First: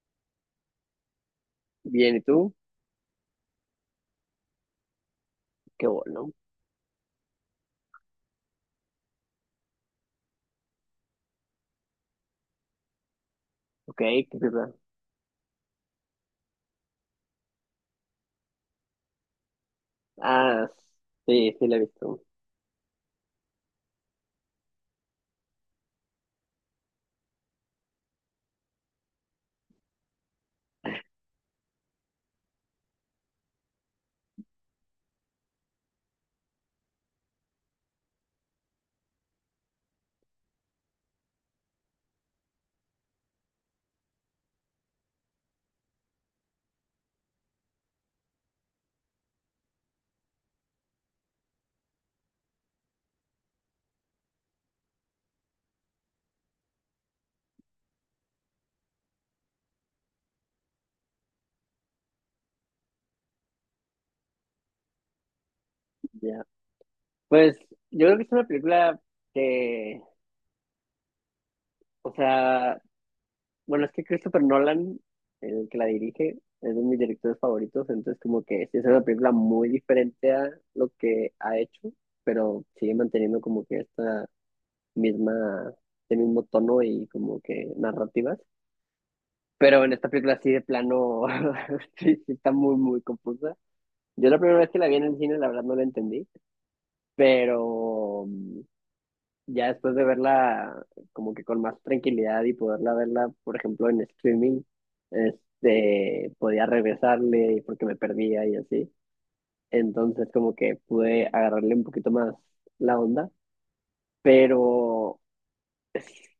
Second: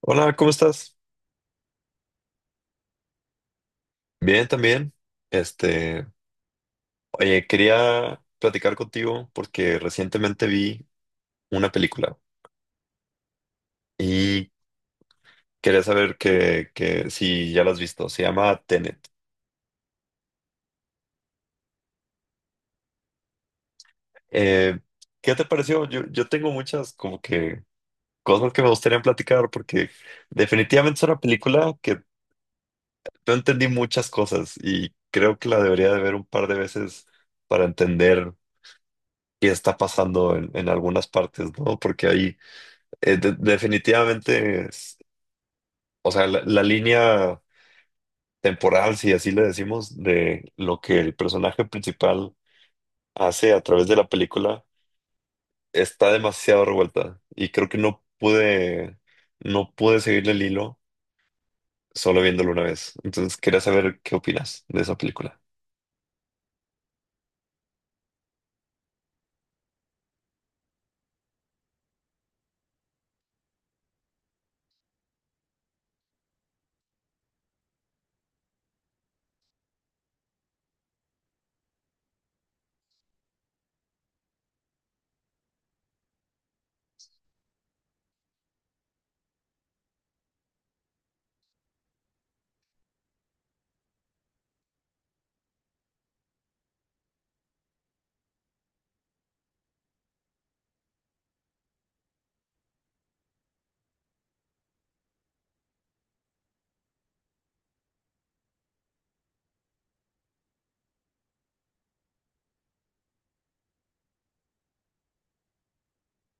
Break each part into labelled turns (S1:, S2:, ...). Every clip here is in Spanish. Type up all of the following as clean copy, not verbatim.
S1: Hola, ¿cómo estás?
S2: Bien, ¿y tú?
S1: Bien, también.
S2: Qué
S1: Este,
S2: bueno.
S1: oye, quería platicar contigo porque recientemente vi una película
S2: Ok, qué
S1: y
S2: película.
S1: quería saber que si ya la has visto. Se llama Tenet.
S2: Ah, sí, sí la he visto.
S1: Eh, ¿Qué te pareció? Yo tengo muchas como que cosas que me gustaría platicar porque definitivamente es una película que no entendí muchas cosas y creo que la debería de ver un par de veces para entender qué está pasando en algunas partes, ¿no? Porque ahí de- definitivamente, es- o sea, la línea temporal, si así le decimos, de lo que el personaje principal hace a través de la película está demasiado revuelta y creo que no pude seguirle el hilo solo viéndolo una vez. Entonces quería saber qué opinas de esa película.
S2: Ya. Pues yo creo que es una película que, o sea, bueno, es que Christopher Nolan, el que la dirige, es de mis directores favoritos, entonces como que sí es una película muy diferente a lo que ha hecho, pero sigue manteniendo como que misma, este mismo tono y como que narrativas. Pero en esta película sí de plano, sí, sí está muy, muy confusa. Yo la primera vez que la vi en el cine, la verdad no la entendí, pero ya después de verla como que con más tranquilidad y poderla verla, por ejemplo, en streaming, este, podía regresarle y porque me perdía y así. Entonces como que pude agarrarle un poquito más la onda, pero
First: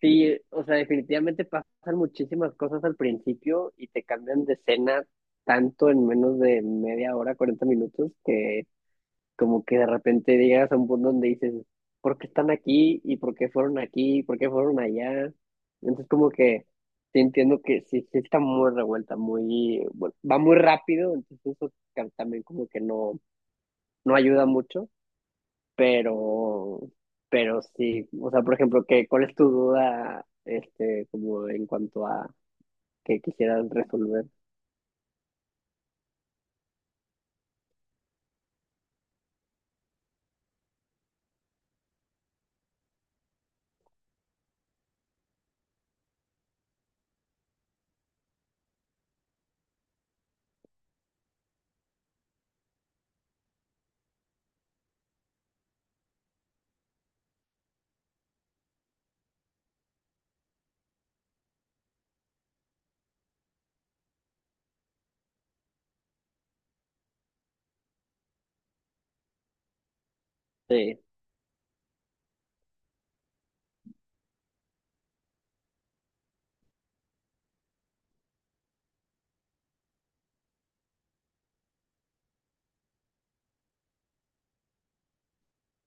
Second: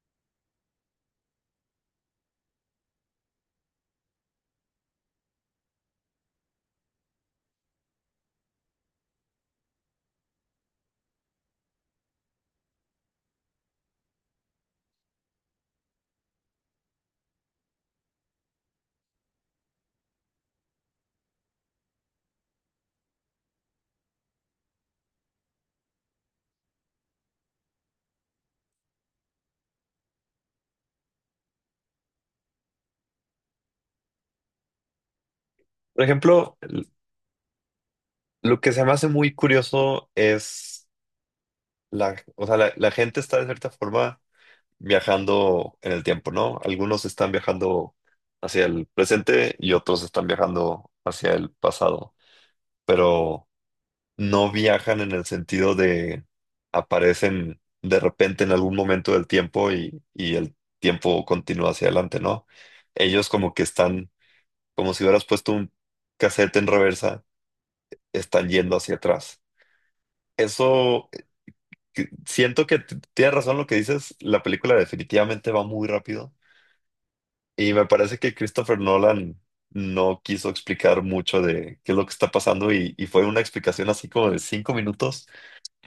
S2: sí, o sea, definitivamente pasan muchísimas cosas al principio y te cambian de escena tanto en menos de media hora, 40 minutos, que como que de repente llegas a un punto donde dices, ¿por qué están aquí? ¿Y por qué fueron aquí? ¿Por qué fueron allá? Entonces como que sí entiendo que sí, sí está muy revuelta, muy, bueno, va muy rápido, entonces eso también como que no, no ayuda mucho, pero, pero sí, o sea, por ejemplo, cuál es tu duda, este, como en cuanto a que quisieras resolver?
S1: Por ejemplo, l- lo que se me hace muy curioso es la, o sea, la la gente está de cierta forma viajando en el tiempo, ¿no? Algunos están viajando hacia el presente y otros están viajando hacia el pasado, pero no viajan en el sentido de aparecen de repente en algún momento del tiempo y el tiempo continúa hacia adelante, ¿no? Ellos como que están, como si hubieras puesto un cassette en reversa, están yendo hacia atrás.
S2: Sí,
S1: Eso, eh, siento que tienes razón lo que dices, la película definitivamente va muy rápido. Y me parece que Christopher Nolan no quiso explicar mucho de qué es lo que está pasando y fue una explicación así como de 5 minutos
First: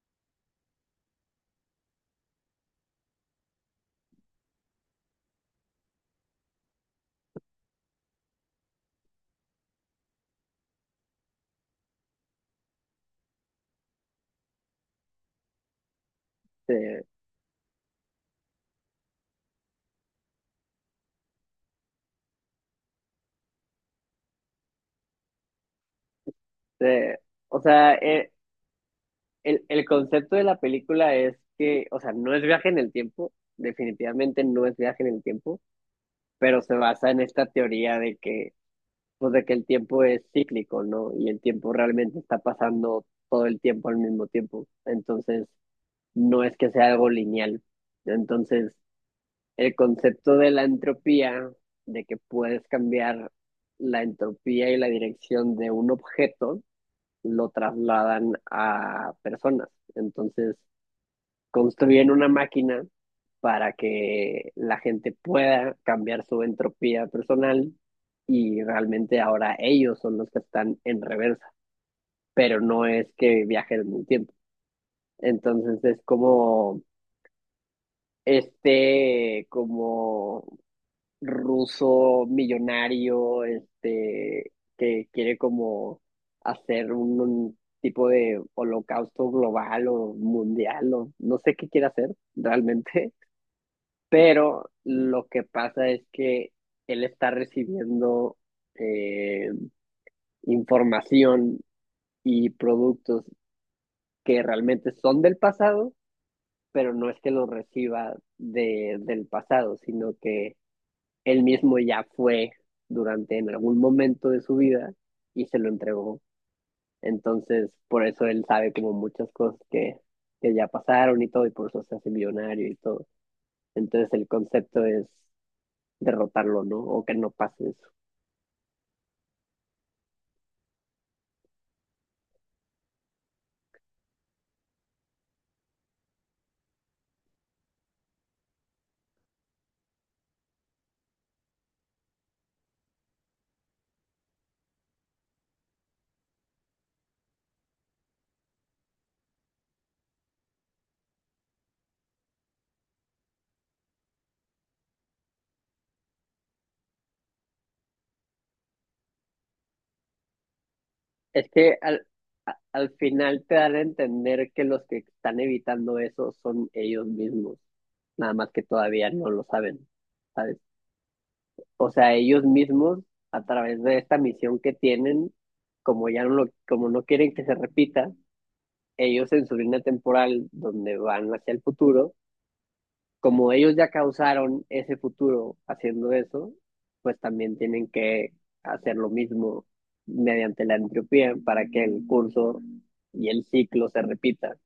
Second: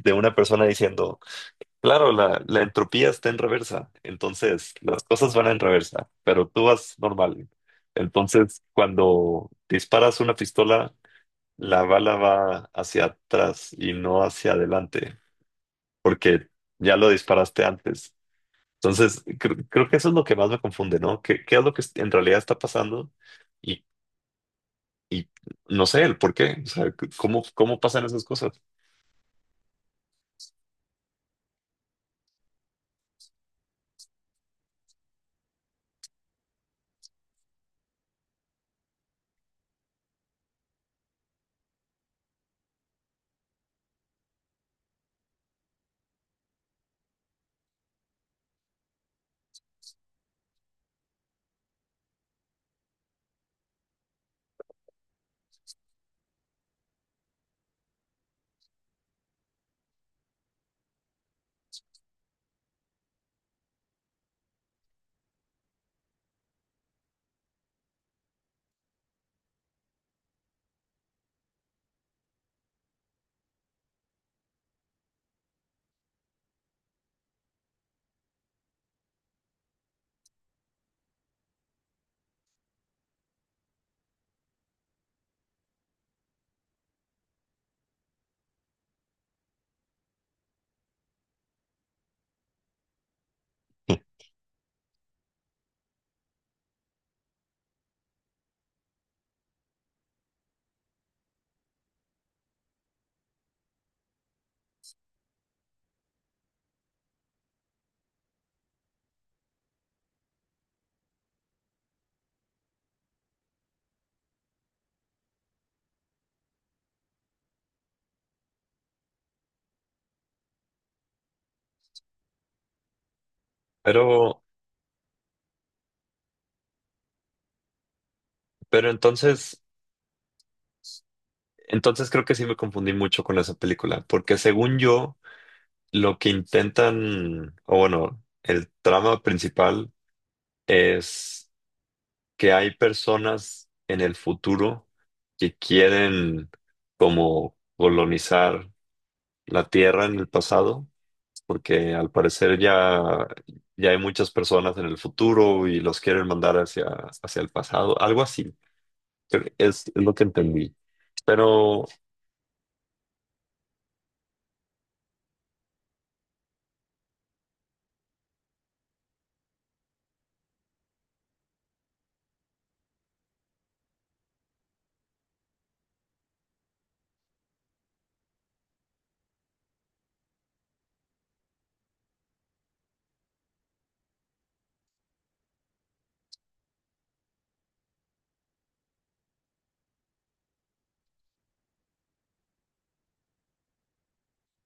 S1: de una persona diciendo, claro, la entropía está en reversa, entonces las cosas van en reversa, pero tú vas normal. Entonces, cuando disparas una pistola, la bala va hacia atrás y no hacia adelante, porque
S2: sí,
S1: ya lo disparaste antes. Entonces, creo que eso es lo que más me confunde, ¿no? ¿Qué es lo que en realidad está pasando? Y, y no sé el por qué, o sea,
S2: sí.
S1: ¿cómo,
S2: O
S1: cómo
S2: sea,
S1: pasan esas cosas?
S2: el concepto de la película es que, o sea, no es viaje en el tiempo, definitivamente no es viaje en el tiempo, pero se basa en esta teoría pues de que el tiempo es cíclico, ¿no? Y el tiempo realmente está pasando todo el tiempo al mismo tiempo. Entonces, no es que sea algo lineal. Entonces, el concepto de la entropía, de que puedes cambiar la entropía y la dirección de un objeto, lo trasladan a personas. Entonces, construyen una máquina para que la gente pueda cambiar su entropía personal y realmente ahora ellos son los que están en reversa, pero no es que viajen en el tiempo. Entonces es como este, como ruso millonario, este, que quiere como hacer un tipo de holocausto global o mundial o no sé qué quiere hacer realmente. Pero lo que pasa es que él está recibiendo eh, información y productos que realmente son del pasado, pero no es que los reciba del pasado, sino que él mismo ya fue durante en algún momento de su vida y se lo entregó. Entonces, por eso él sabe como muchas cosas que ya pasaron y todo, y por eso se hace millonario y todo. Entonces, el
S1: Pero,
S2: concepto es derrotarlo, ¿no? O que no pase eso.
S1: pero entonces, entonces creo que sí me confundí mucho con esa película, porque según yo, lo que intentan, o bueno, el trama principal es que hay personas en el futuro que quieren como colonizar la Tierra en el pasado, porque al parecer ya hay muchas personas en el futuro y los quieren mandar hacia el pasado, algo así. Creo que es lo que entendí.
S2: Es que
S1: Pero,
S2: al final te dan a entender que los que están evitando eso son ellos mismos, nada más que todavía no lo saben, ¿sabes? O sea, ellos mismos, a través de esta misión que tienen, como no quieren que se repita, ellos en su línea temporal, donde van hacia el futuro, como ellos ya causaron ese futuro haciendo eso, pues también tienen que hacer lo mismo mediante la entropía para que el curso y el ciclo se repita.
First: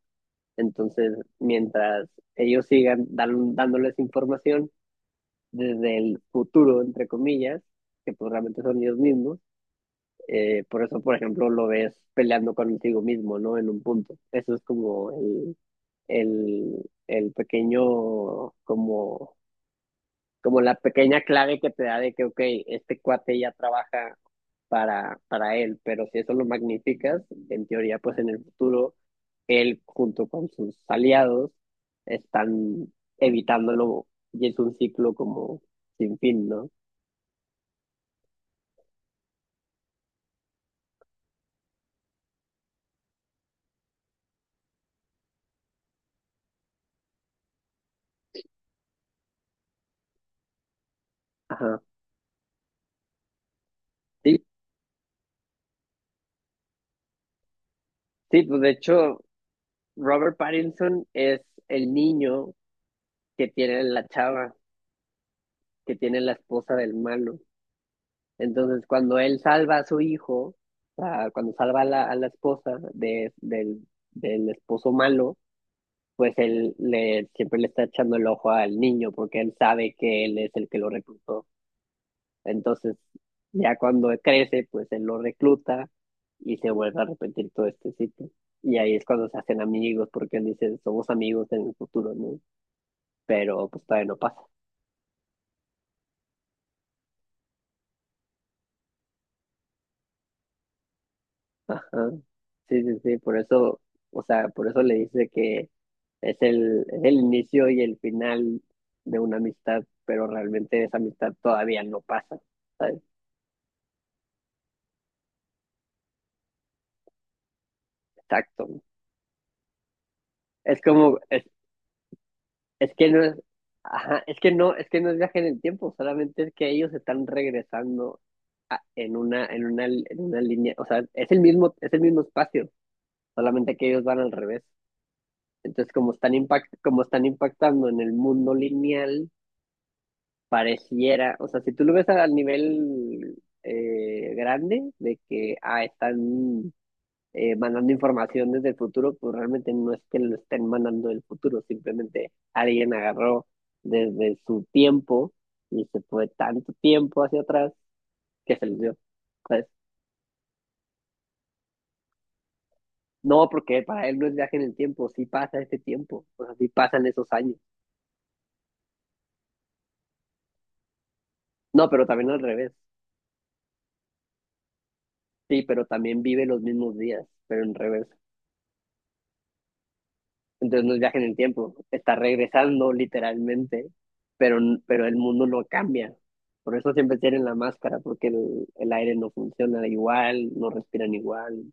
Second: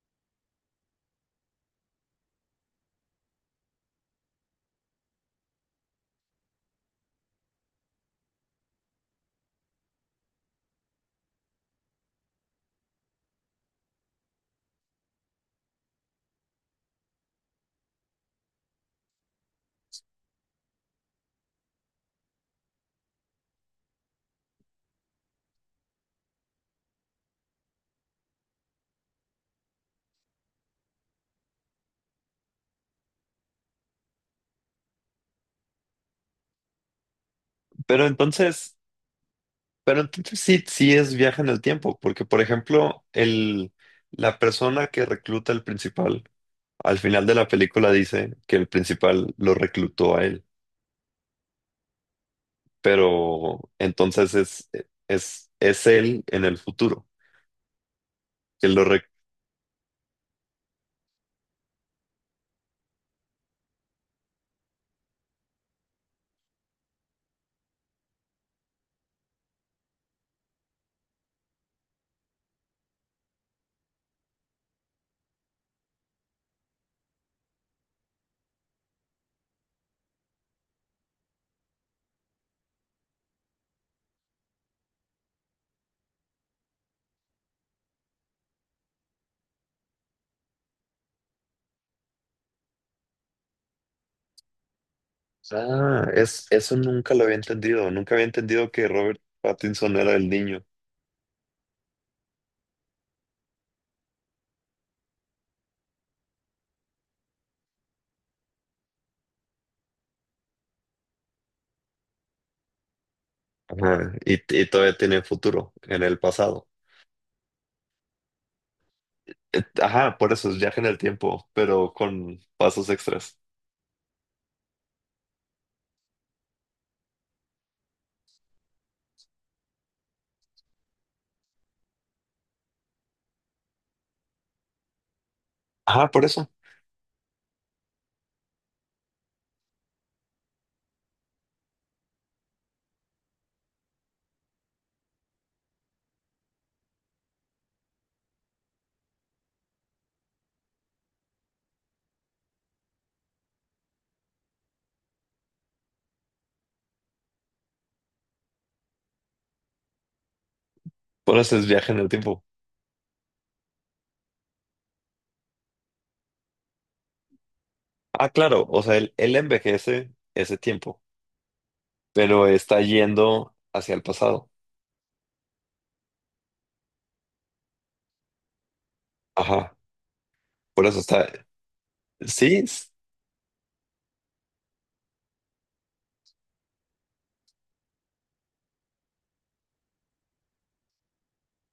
S2: Entonces, mientras ellos sigan dándoles información desde el futuro, entre comillas, que pues realmente son ellos mismos, por eso, por ejemplo, lo ves peleando contigo mismo, ¿no? En un punto. Eso es como el, el pequeño, como la pequeña clave que te da de que, ok, este cuate ya trabaja para él, pero si eso lo magnificas, en teoría, pues en el futuro, él junto con sus aliados están evitándolo y es un ciclo como sin fin, ¿no?
S1: pero entonces, pero entonces sí, sí es viaje en el tiempo, porque por ejemplo, la persona que recluta al principal, al final de la película dice que el principal lo reclutó a él,
S2: Ajá.
S1: pero entonces
S2: Sí,
S1: es él en el futuro,
S2: sí, pues
S1: que
S2: de
S1: lo, rec-
S2: hecho, Robert Pattinson es el niño que tiene la chava, que tiene la esposa del malo. Entonces, cuando él salva a su hijo, ah, cuando salva a la esposa del esposo malo, pues él siempre le está echando el ojo al niño porque él sabe que él es el que lo reclutó. Entonces, ya cuando crece, pues él lo recluta y se vuelve a repetir todo este ciclo. Y ahí es cuando se hacen amigos porque él dice, somos amigos en el futuro, ¿no? Pero pues todavía no pasa.
S1: Ah, eso nunca lo había entendido. Nunca había entendido que Robert Pattinson era el niño.
S2: Ajá. Sí, sí, sí, por eso, o sea, por eso le dice que es el inicio y el final de una amistad, pero realmente esa amistad todavía no pasa, ¿sabes?
S1: Ajá, y todavía tiene futuro en el pasado.
S2: Exacto.
S1: Ajá, por eso es viaje
S2: Es
S1: en el
S2: como,
S1: tiempo, pero con pasos
S2: es que no
S1: extras.
S2: es, ajá, es que no es viaje en el tiempo, solamente es que ellos están regresando en una línea, o sea, es el mismo espacio, solamente que ellos van al revés. Entonces,
S1: Ajá, por eso.
S2: como están impactando en el mundo lineal, pareciera, o sea, si tú lo ves al nivel grande de que están mandando información desde el futuro, pues realmente no es que lo estén mandando del futuro, simplemente alguien agarró desde su tiempo y se fue tanto tiempo hacia atrás que se los dio. Pues,
S1: Por eso es viaje en el tiempo.
S2: no, porque para él no es viaje en el tiempo, sí pasa este tiempo, o sea, sí pasan esos años.
S1: Ah, claro, o sea, él envejece ese tiempo,
S2: No, pero también al
S1: pero
S2: revés.
S1: está yendo hacia el pasado.
S2: Sí, pero también vive los mismos días, pero en revés.
S1: Ajá,
S2: Entonces
S1: por
S2: no es
S1: eso
S2: viaje
S1: está.
S2: en el tiempo, está
S1: Sí,
S2: regresando literalmente, pero, pero el mundo no cambia. Por eso siempre tienen la máscara, porque el aire no funciona igual, no respiran igual.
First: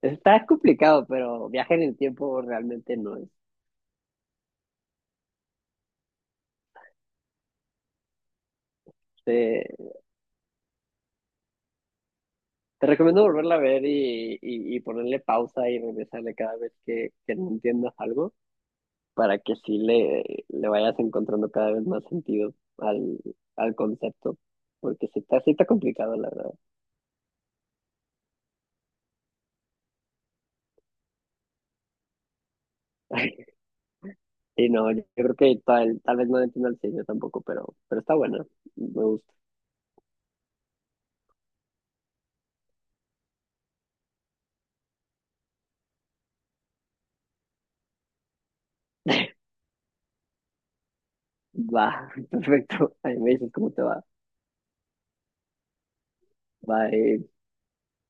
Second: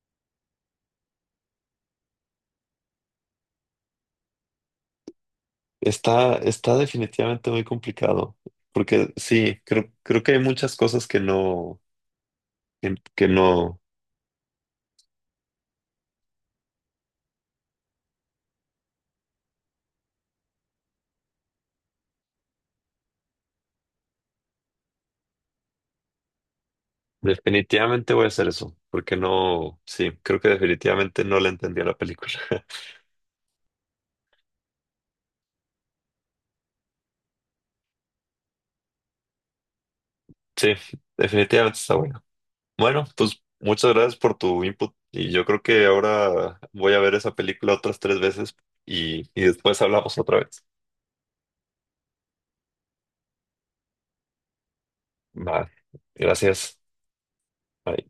S2: Está complicado, pero viaje en el tiempo realmente no es.
S1: está, está definitivamente muy complicado. Porque sí,
S2: Te,
S1: creo que hay muchas cosas que no.
S2: te
S1: que
S2: recomiendo
S1: que
S2: volverla a
S1: no,
S2: ver y, y ponerle pausa y regresarle cada vez que no entiendas algo para que sí le vayas encontrando cada vez más sentido al concepto, porque sí está complicado, la verdad.
S1: Definitivamente voy a hacer eso, porque no, sí, creo que definitivamente no le entendí a la película.
S2: Y no, yo creo que tal vez no le entiendo el sello tampoco, pero está bueno. Me gusta.
S1: Sí, definitivamente está bueno. Bueno, pues muchas gracias por tu input y yo creo que ahora voy a ver esa película otras tres veces y después hablamos otra vez.
S2: Va, perfecto. Ahí me dices cómo te va.
S1: Vale, gracias.
S2: Bye.
S1: Bye.